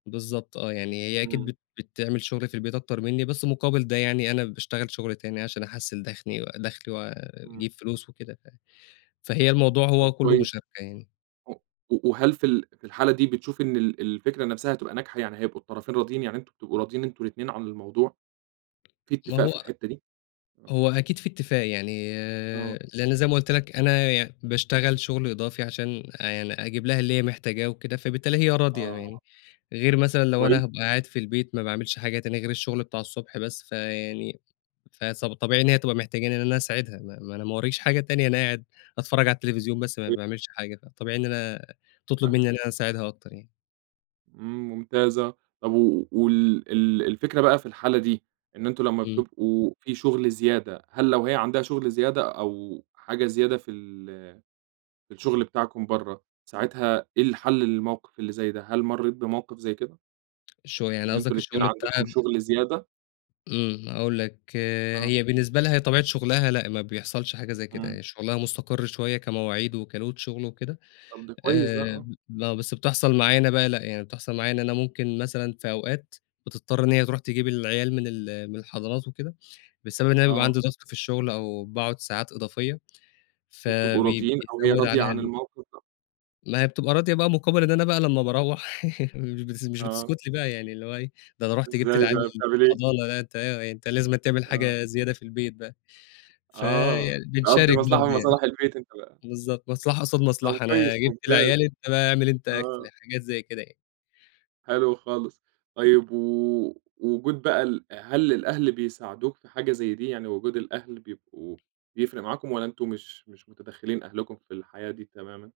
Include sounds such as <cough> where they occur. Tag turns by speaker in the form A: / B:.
A: بالضبط آه، يعني هي أكيد
B: امم.
A: بت بتعمل شُغل في البيت أكتر منّي بس مقابل ده يعني، أنا باشتغل شُغل تاني عشان أحَسّن دخني دخلي
B: امم.
A: وأجيب فلوس وكده، ف فهي الموضوع هو
B: طب
A: كله
B: كويس،
A: مشاركة يعني.
B: و و وهل في ال في الحالة دي بتشوف إن ال ال الفكرة نفسها هتبقى ناجحة، يعني هيبقوا الطرفين راضيين؟ يعني أنتُم بتبقوا راضيين أنتُم الاتنين عن الموضوع؟ في
A: ما
B: اتفاق
A: هو
B: في الحتة دي؟ آه.
A: هو أكيد فيه اتفاق يعني،
B: آه.
A: لأن زي ما قلت لك أنا ي باشتغل شُغل إضافي عشان آآ، يعني أجيب لها اللي هي محتاجاه وكده، فبالتالي هي راضية
B: آه،
A: يعني. غير مثلًا
B: طب
A: لو أنا
B: كويس.
A: هابقى قاعد في البيت ما باعملش حاجة تانية غير الشُغل بتاع الصبح بس، فيعني فس فطبيعي إن هي تبقى محتجاني إن أنا أساعدها، ما ما أنا ما وراييش حاجة تانية، أنا قاعد أتفرج على التليفزيون بس ما
B: <unintelligible>
A: باعملش حاجة، فطبيعي إن أنا تطلُب منّي
B: فاهمك.
A: إن أنا أساعدها أكتر يعني.
B: امم، ممتاز آه، طب و وال ال الفكرة بقى في الحالة دي إن أنتُم لمّا
A: امم.
B: بتبقوا في شُغل زيادة، هل لو هي عندها شُغل زيادة أو حاجة زيادة في ال في الشُغل بتاعكُم برّا، ساعتها إيه الحل للموقف اللي زي ده؟ هل مريت بموقف زي كده؟
A: شوية يعني
B: إن أنتم
A: قصدك
B: الأتنين
A: الشغل
B: عندكم
A: بتاعها
B: شغل زيادة؟
A: امم، هاقول لك
B: آه.
A: هي بالنسبة لها طبيعة شُغلها لأ، ما بيحصلش حاجة زي كده
B: امم.
A: يعني، شُغلها مستقر شوية كمواعيد وكload شُغل وكده،
B: طب، ده كويس ده،
A: آآ،
B: آه.
A: لأ، بس بتحصل معايا أنا بقى، لأ، يعني بتحصل معايا إن أنا ممكن مثلًا في أوقات، بتضطر إن هي تروح تجيب العيال من ال من الحضانات وكده، بسبب إن أنا بيبقى
B: آه.
A: عندي ضغط في الشُغل أو باقعد ساعات إضافية،
B: وبتبقوا
A: فبي بي
B: راضيين أو هي
A: بيزود
B: راضية
A: عليها
B: عن
A: ال <unintelligible>
B: الموقف ده؟
A: ما هي بتبقى راضية بقى مقابل إن أنا بقى
B: أ
A: لمّا باروح <chuckles> مش بتس مش
B: آه.
A: بتسكت لي بقى يعني، اللي هو إيه، ده أنا رحت جبت
B: إزاي
A: العيال
B: بقى،
A: من
B: بتعمل إيه؟
A: الحضانة، لأ، أنت أنت لازمًا تعمل
B: آه.
A: حاجة زيادة في البيت بقى.
B: آه، تقضي
A: فبنشارك
B: مصلحة من
A: برضه يعني.
B: مصالح البيت أنت بقى.
A: بالضبط، مصلحة قصاد
B: طب،
A: مصلحة، أنا
B: كويس
A: جبت
B: ممتاز،
A: العيال أنت بقى أعمل أنت
B: آه.
A: أكل، حاجات زي كده يعني.
B: حلو خالص، طيب و وجود بقى ال هل للأهل بيساعدوك في حاجة زي دي، يعني وجود الأهل بيبقوا بيفرق معاكُم والا أنتُم مش مش متدخلين أهلكُم في الحياة دي تمامًا؟